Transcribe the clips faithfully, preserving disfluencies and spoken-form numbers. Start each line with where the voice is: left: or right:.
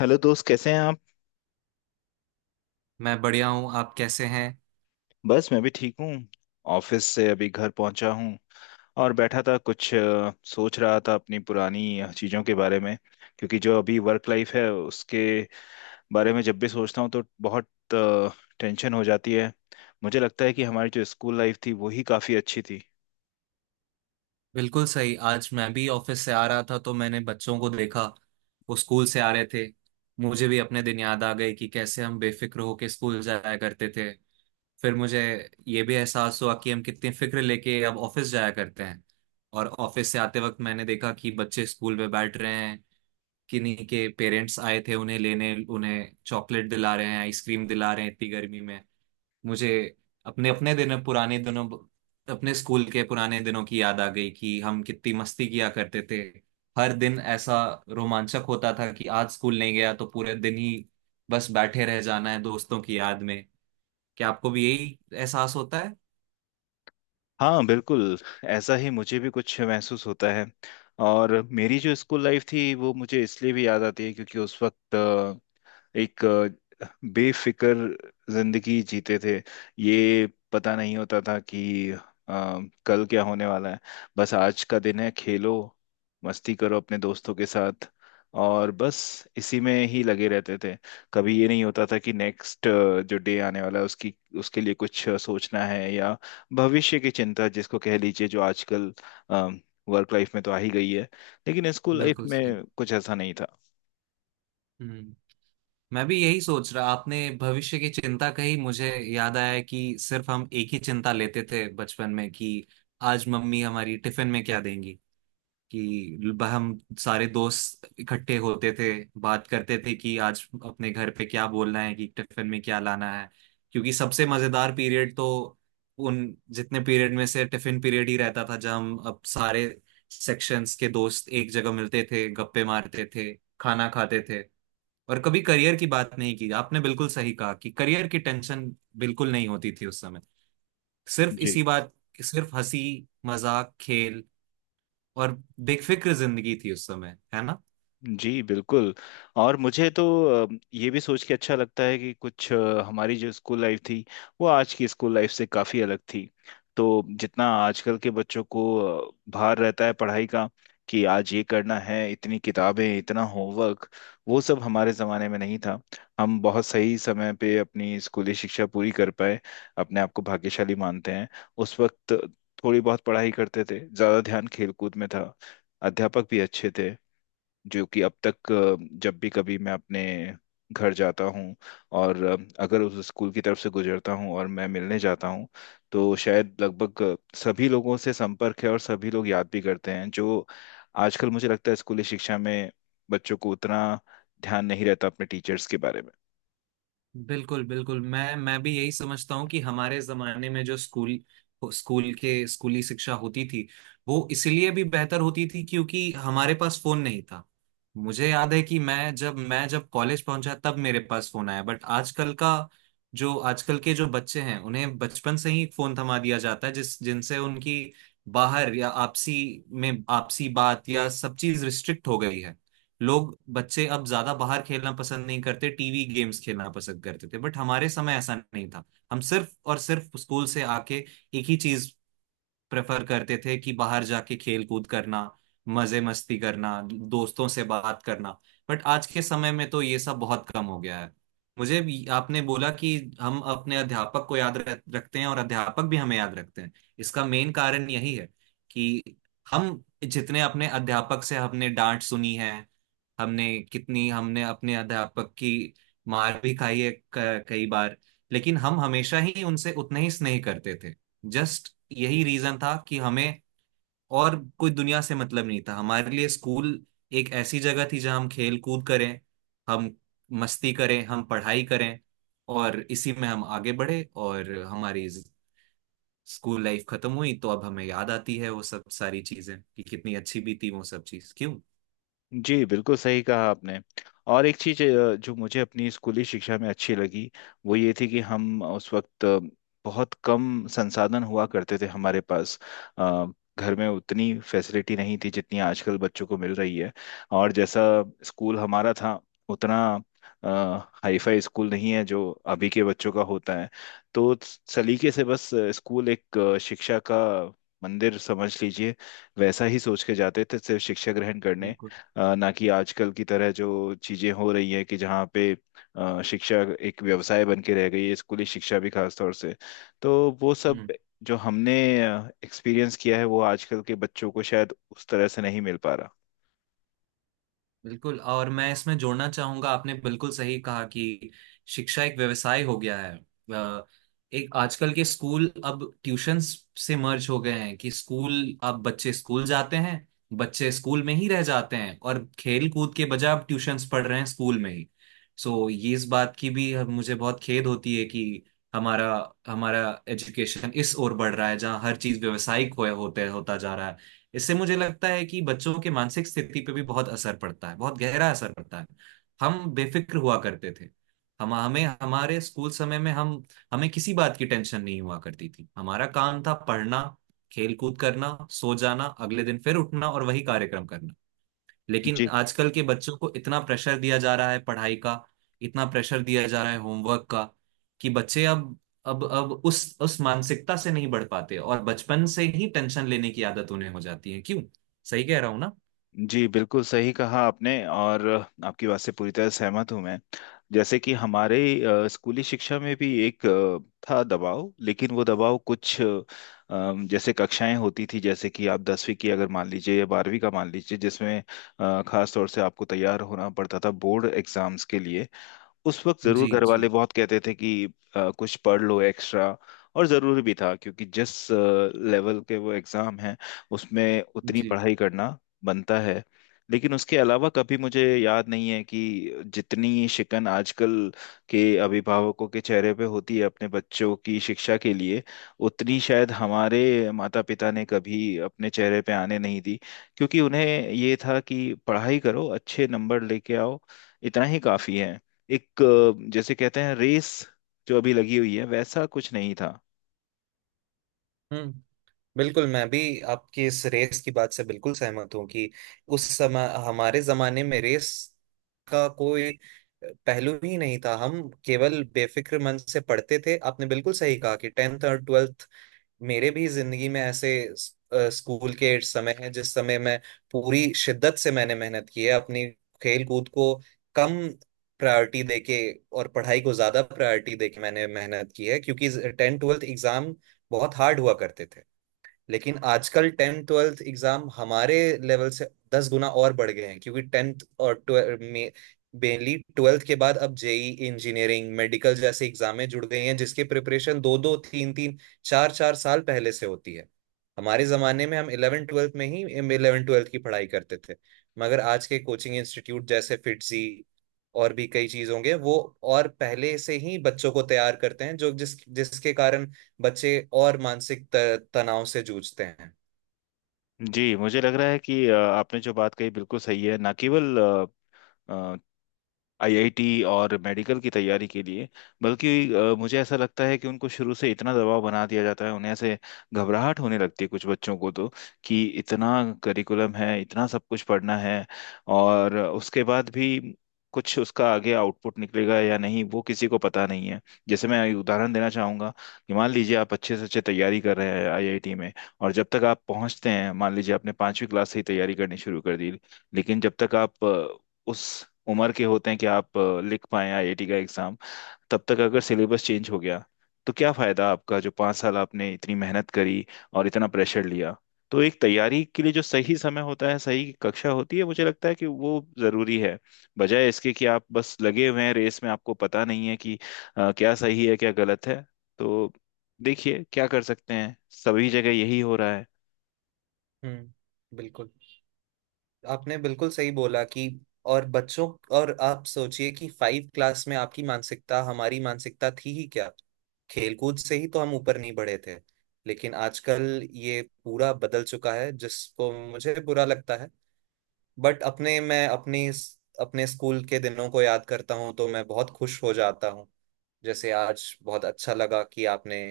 left: Hello दोस्त, कैसे हैं आप।
right: मैं बढ़िया हूँ। आप कैसे हैं?
left: बस मैं भी ठीक हूँ। ऑफिस से अभी घर पहुंचा हूँ और बैठा था, कुछ अ, सोच रहा था अपनी पुरानी चीज़ों के बारे में। क्योंकि जो अभी वर्क लाइफ है उसके बारे में जब भी सोचता हूँ तो बहुत टेंशन हो जाती है। मुझे लगता है कि हमारी जो स्कूल लाइफ थी वो ही काफ़ी अच्छी थी।
right: बिल्कुल सही। आज मैं भी ऑफिस से आ रहा था तो मैंने बच्चों को देखा। वो स्कूल से आ रहे थे। मुझे भी अपने दिन याद आ गए कि कैसे हम बेफिक्र होके स्कूल जाया करते थे। फिर मुझे ये भी एहसास हुआ कि हम कितनी फिक्र लेके अब ऑफिस जाया करते हैं। और ऑफिस से आते वक्त मैंने देखा कि बच्चे स्कूल में बैठ रहे हैं। किन्हीं के पेरेंट्स आए थे उन्हें लेने, उन्हें चॉकलेट दिला रहे हैं, आइसक्रीम दिला रहे हैं इतनी गर्मी में। मुझे अपने अपने दिनों पुराने दिनों अपने स्कूल के पुराने दिनों की याद आ गई कि हम कितनी मस्ती किया करते थे। हर दिन ऐसा रोमांचक होता था कि आज स्कूल नहीं गया तो पूरे दिन ही बस बैठे रह जाना है दोस्तों की याद में। क्या आपको भी यही एहसास होता है?
left: हाँ बिल्कुल, ऐसा ही मुझे भी कुछ महसूस होता है। और मेरी जो स्कूल लाइफ थी वो मुझे इसलिए भी याद आती है क्योंकि उस वक्त एक अ, बेफिक्र जिंदगी जीते थे। ये पता नहीं होता था कि अ, कल क्या होने वाला है। बस आज का दिन है, खेलो, मस्ती करो अपने दोस्तों के साथ, और बस इसी में ही लगे रहते थे। कभी ये नहीं होता था कि नेक्स्ट जो डे आने वाला है उसकी, उसके लिए कुछ अ, सोचना है या भविष्य की चिंता, जिसको कह लीजिए जो आजकल वर्क लाइफ में तो आ ही गई है, लेकिन स्कूल लाइफ
right: बिल्कुल सही।
left: में कुछ ऐसा नहीं था।
right: हम्म। मैं भी यही सोच रहा। आपने भविष्य की चिंता कही, मुझे याद आया कि सिर्फ हम एक ही चिंता लेते थे बचपन में कि आज मम्मी हमारी टिफिन में क्या देंगी। कि ब- हम सारे दोस्त इकट्ठे होते थे, बात करते थे कि आज अपने घर पे क्या बोलना है कि टिफिन में क्या लाना है। क्योंकि सबसे मजेदार पीरियड तो उन जितने पीरियड में से टिफिन पीरियड ही रहता था जब हम अब सारे सेक्शंस के दोस्त एक जगह मिलते थे, गप्पे मारते थे, खाना खाते थे। और कभी करियर की बात नहीं की। आपने बिल्कुल सही कहा कि करियर की टेंशन बिल्कुल नहीं होती थी उस समय। सिर्फ
left: जी।
right: इसी बात सिर्फ हंसी मजाक खेल और बेफिक्र जिंदगी थी उस समय, है ना?
left: जी बिल्कुल। और मुझे तो अ, ये भी सोच के अच्छा लगता है कि कुछ अ, हमारी जो स्कूल लाइफ थी वो आज की स्कूल लाइफ से काफ़ी अलग थी। तो जितना आजकल के बच्चों को अ, भार रहता है पढ़ाई का, कि आज ये करना है, इतनी किताबें, इतना होमवर्क, वो सब हमारे ज़माने में नहीं था। हम बहुत सही समय पे अपनी स्कूली शिक्षा पूरी कर पाए, अपने आप को भाग्यशाली मानते हैं। उस वक्त थोड़ी बहुत पढ़ाई करते थे, ज़्यादा ध्यान खेलकूद में था। अध्यापक भी अच्छे थे, जो कि अब तक अ, जब भी कभी मैं अपने घर जाता हूँ और अ, अगर उस स्कूल की तरफ से गुजरता हूँ और मैं मिलने जाता हूँ, तो शायद लगभग अ, सभी लोगों से संपर्क है और सभी लोग याद भी करते हैं। जो आजकल मुझे लगता है, स्कूली शिक्षा में बच्चों को उतना ध्यान नहीं रहता अपने टीचर्स के बारे में।
right: बिल्कुल, बिल्कुल। मैं मैं भी यही समझता हूँ कि हमारे जमाने में जो स्कूल स्कूल के स्कूली शिक्षा होती थी वो इसलिए भी बेहतर होती थी क्योंकि हमारे पास फोन नहीं था। मुझे याद है कि मैं जब मैं जब कॉलेज पहुंचा तब मेरे पास फोन आया। बट आजकल का जो आजकल के जो बच्चे हैं उन्हें बचपन से ही फोन थमा दिया जाता है, जिस जिनसे उनकी बाहर या आपसी में आपसी बात या सब चीज रिस्ट्रिक्ट हो गई है। लोग बच्चे अब ज्यादा बाहर खेलना पसंद नहीं करते, टीवी गेम्स खेलना पसंद करते थे। बट हमारे समय ऐसा नहीं था। हम सिर्फ और सिर्फ स्कूल से आके एक ही चीज प्रेफर करते थे कि बाहर जाके खेल कूद करना, मजे मस्ती करना, दोस्तों से बात करना। बट आज के समय में तो ये सब बहुत कम हो गया है। मुझे भी आपने बोला कि हम अपने अध्यापक को याद रख- रखते हैं और अध्यापक भी हमें याद रखते हैं। इसका मेन कारण यही है कि हम जितने अपने अध्यापक से हमने डांट सुनी है, हमने कितनी हमने अपने अध्यापक की मार भी खाई है क- कई बार। लेकिन हम हमेशा ही उनसे उतना ही स्नेह करते थे। जस्ट यही रीजन था कि हमें और कोई दुनिया से मतलब नहीं था। हमारे लिए स्कूल एक ऐसी जगह थी जहां हम खेल कूद करें, हम मस्ती करें, हम पढ़ाई करें। और इसी में हम आगे बढ़े और हमारी ज- स्कूल लाइफ खत्म हुई तो अब हमें याद आती है वो सब सारी चीजें कि कितनी अच्छी भी थी वो सब चीज, क्यों?
left: जी बिल्कुल सही कहा आपने। और एक चीज अ, जो मुझे अपनी स्कूली शिक्षा में अच्छी लगी वो ये थी कि हम उस वक्त अ, बहुत कम संसाधन हुआ करते थे हमारे पास। अ, घर में उतनी फैसिलिटी नहीं थी जितनी आजकल बच्चों को मिल रही है। और जैसा स्कूल हमारा था, उतना हाईफाई स्कूल नहीं है जो अभी के बच्चों का होता है। तो सलीके से बस अ, स्कूल एक अ, शिक्षा का मंदिर समझ लीजिए, वैसा ही सोच के जाते थे सिर्फ शिक्षा ग्रहण करने।
right: बिल्कुल,
left: अ, ना कि आजकल की तरह जो चीजें हो रही है कि जहाँ पे अ, शिक्षा एक व्यवसाय बन के रह गई है, स्कूली शिक्षा भी खास तौर से। तो वो सब जो हमने एक्सपीरियंस किया है वो आजकल के बच्चों को शायद उस तरह से नहीं मिल पा रहा।
right: बिल्कुल। और मैं इसमें जोड़ना चाहूंगा, आपने बिल्कुल सही कहा कि शिक्षा एक व्यवसाय हो गया है। अ, एक आजकल के स्कूल अब ट्यूशंस से मर्ज हो गए हैं कि स्कूल अब बच्चे स्कूल जाते हैं, बच्चे स्कूल में ही रह जाते हैं और खेल कूद के बजाय अब ट्यूशंस पढ़ रहे हैं स्कूल में ही। सो ये इस बात की भी हम- मुझे बहुत खेद होती है कि हमारा हमारा एजुकेशन इस ओर बढ़ रहा है जहाँ हर चीज व्यवसायिक हो होते होता जा रहा है। इससे मुझे लगता है कि बच्चों के मानसिक स्थिति पे भी बहुत असर पड़ता है, बहुत गहरा असर पड़ता है। हम बेफिक्र हुआ करते थे। हम हमें हमारे स्कूल समय में हम हमें किसी बात की टेंशन नहीं हुआ करती थी। हमारा काम था पढ़ना, खेल कूद करना, सो जाना, अगले दिन फिर उठना और वही कार्यक्रम करना। लेकिन
left: जी।
right: आजकल के बच्चों को इतना प्रेशर दिया जा रहा है पढ़ाई का, इतना प्रेशर दिया जा रहा है होमवर्क का कि बच्चे अब अब अब उस उस मानसिकता से नहीं बढ़ पाते और बचपन से ही टेंशन लेने की आदत उन्हें हो जाती है, क्यों? सही कह रहा हूं ना?
left: जी बिल्कुल सही कहा आपने, और आपकी बात से पूरी तरह सहमत हूं मैं। जैसे कि हमारे अ, स्कूली शिक्षा में भी एक अ, था दबाव, लेकिन वो दबाव कुछ अ, अम, जैसे कक्षाएं होती थी, जैसे कि आप दसवीं की अगर मान लीजिए या बारहवीं का मान लीजिए, जिसमें अ, खास तौर से आपको तैयार होना पड़ता था बोर्ड एग्जाम्स के लिए। उस वक्त जरूर
right: जी,
left: घर वाले
right: जी,
left: बहुत कहते थे कि अ, कुछ पढ़ लो एक्स्ट्रा। और जरूरी भी था, क्योंकि जिस लेवल के वो एग्जाम हैं उसमें उतनी
right: जी।
left: पढ़ाई करना बनता है। लेकिन उसके अलावा कभी मुझे याद नहीं है कि जितनी शिकन आजकल के अभिभावकों के चेहरे पे होती है अपने बच्चों की शिक्षा के लिए, उतनी शायद हमारे माता पिता ने कभी अपने चेहरे पे आने नहीं दी। क्योंकि उन्हें ये था कि पढ़ाई करो, अच्छे नंबर लेके आओ, इतना ही काफी है। एक अ, जैसे कहते हैं रेस जो अभी लगी हुई है, वैसा कुछ नहीं था।
right: हम्म बिल्कुल मैं भी आपकी इस रेस की बात से बिल्कुल सहमत हूँ कि उस समय हमारे जमाने में रेस का कोई पहलू ही नहीं था हम केवल बेफिक्र मन से पढ़ते थे आपने बिल्कुल सही कहा कि टेंथ और ट्वेल्थ मेरे भी जिंदगी में ऐसे स- अ, स्कूल के समय है जिस समय मैं पूरी शिद्दत से मैंने मेहनत की है अपनी खेल कूद को कम प्रायोरिटी देके और पढ़ाई को ज्यादा प्रायोरिटी देके मैंने मेहनत की है क्योंकि टेंथ ट्वेल्थ एग्जाम बहुत हार्ड हुआ करते थे लेकिन आजकल टेंथ ट्वेल्थ एग्जाम हमारे लेवल से दस गुना और बढ़ गए हैं क्योंकि टेंथ और ट्वेल्थ में मेनली ट्वेल्थ के बाद अब जेई इंजीनियरिंग मेडिकल जैसे एग्जामें जुड़ गई हैं जिसकी प्रिपरेशन दो दो तीन तीन चार चार साल पहले से होती है हमारे जमाने में हम इलेवन ट्वेल्थ में ही इलेवन ट्वेल्थ की पढ़ाई करते थे मगर आज के कोचिंग इंस्टीट्यूट जैसे फिटजी और भी कई चीज होंगे वो और पहले से ही बच्चों को तैयार करते हैं जो जिस जिसके कारण बच्चे और मानसिक त- तनाव से जूझते हैं
left: जी मुझे लग रहा है कि अ, आपने जो बात कही बिल्कुल सही है। ना केवल आई आई टी और मेडिकल की तैयारी के लिए, बल्कि अ, मुझे ऐसा लगता है कि उनको शुरू से इतना दबाव बना दिया जाता है, उन्हें ऐसे घबराहट होने लगती है, कुछ बच्चों को तो, कि इतना करिकुलम है, इतना सब कुछ पढ़ना है। और उसके बाद भी कुछ उसका आगे आउटपुट निकलेगा या नहीं, वो किसी को पता नहीं है। जैसे मैं एक उदाहरण देना चाहूंगा कि मान लीजिए आप अच्छे से अच्छे तैयारी कर रहे हैं आई आई टी में, और जब तक आप पहुंचते हैं, मान लीजिए आपने पांचवी क्लास से ही तैयारी करनी शुरू कर दी, लेकिन जब तक आप उस उम्र के होते हैं कि आप अ, लिख पाए आई आई टी का एग्जाम, तब तक अगर सिलेबस चेंज हो गया, तो क्या फायदा आपका जो पाँच साल आपने इतनी मेहनत करी और इतना प्रेशर लिया। तो एक तैयारी के लिए जो सही समय होता है, सही कक्षा होती है, मुझे लगता है कि वो जरूरी है, बजाय इसके कि आप बस लगे हुए हैं रेस में, आपको पता नहीं है कि अ, क्या सही है क्या गलत है। तो देखिए क्या कर सकते हैं, सभी जगह यही हो रहा है।
right: हम्म, बिल्कुल। आपने बिल्कुल सही बोला कि और बच्चों और आप सोचिए कि फाइव क्लास में आपकी मानसिकता हमारी मानसिकता थी ही क्या? खेलकूद से ही तो हम ऊपर नहीं बढ़े थे। लेकिन आजकल ये पूरा बदल चुका है जिसको मुझे बुरा लगता है। बट अपने मैं अपनी अपने स्कूल के दिनों को याद करता हूँ तो मैं बहुत खुश हो जाता हूँ। जैसे आज बहुत अच्छा लगा कि आपने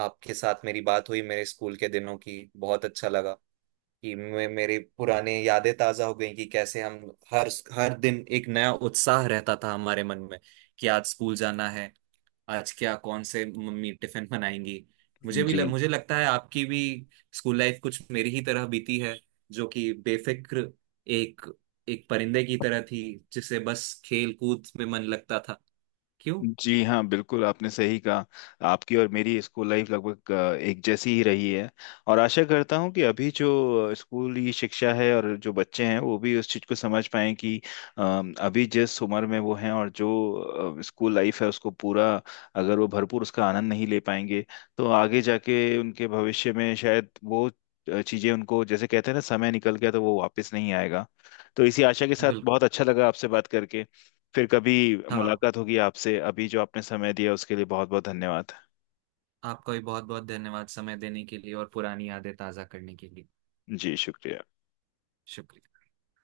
right: आपके साथ मेरी बात हुई मेरे स्कूल के दिनों की, बहुत अच्छा लगा कि मैं मेरे पुराने यादें ताजा हो गई कि कैसे हम हर हर दिन एक नया उत्साह रहता था हमारे मन में कि आज स्कूल जाना है, आज क्या कौन से मम्मी टिफिन बनाएंगी। मुझे भी
left: जी।
right: ल, मुझे लगता है आपकी भी स्कूल लाइफ कुछ मेरी ही तरह बीती है, जो कि बेफिक्र एक एक परिंदे की तरह थी जिसे बस खेल कूद में मन लगता था, क्यों?
left: जी हाँ बिल्कुल आपने सही कहा। आपकी और मेरी स्कूल लाइफ लगभग अ, एक जैसी ही रही है। और आशा करता हूँ कि अभी जो स्कूली शिक्षा है और जो बच्चे हैं वो भी उस चीज़ को समझ पाएं कि अ, अभी जिस उम्र में वो हैं और जो स्कूल लाइफ है उसको पूरा, अगर वो भरपूर उसका आनंद नहीं ले पाएंगे, तो आगे जाके उनके भविष्य में शायद वो चीज़ें उनको, जैसे कहते हैं ना, समय निकल गया तो वो वापस नहीं आएगा। तो इसी आशा के साथ,
right: बिल्कुल।
left: बहुत अच्छा लगा आपसे बात करके। फिर कभी
right: हाँ।
left: मुलाकात होगी आपसे। अभी जो आपने समय दिया उसके लिए बहुत बहुत धन्यवाद।
right: आपका भी बहुत बहुत धन्यवाद समय देने के लिए और पुरानी यादें ताज़ा करने के लिए।
left: जी शुक्रिया।
right: शुक्रिया।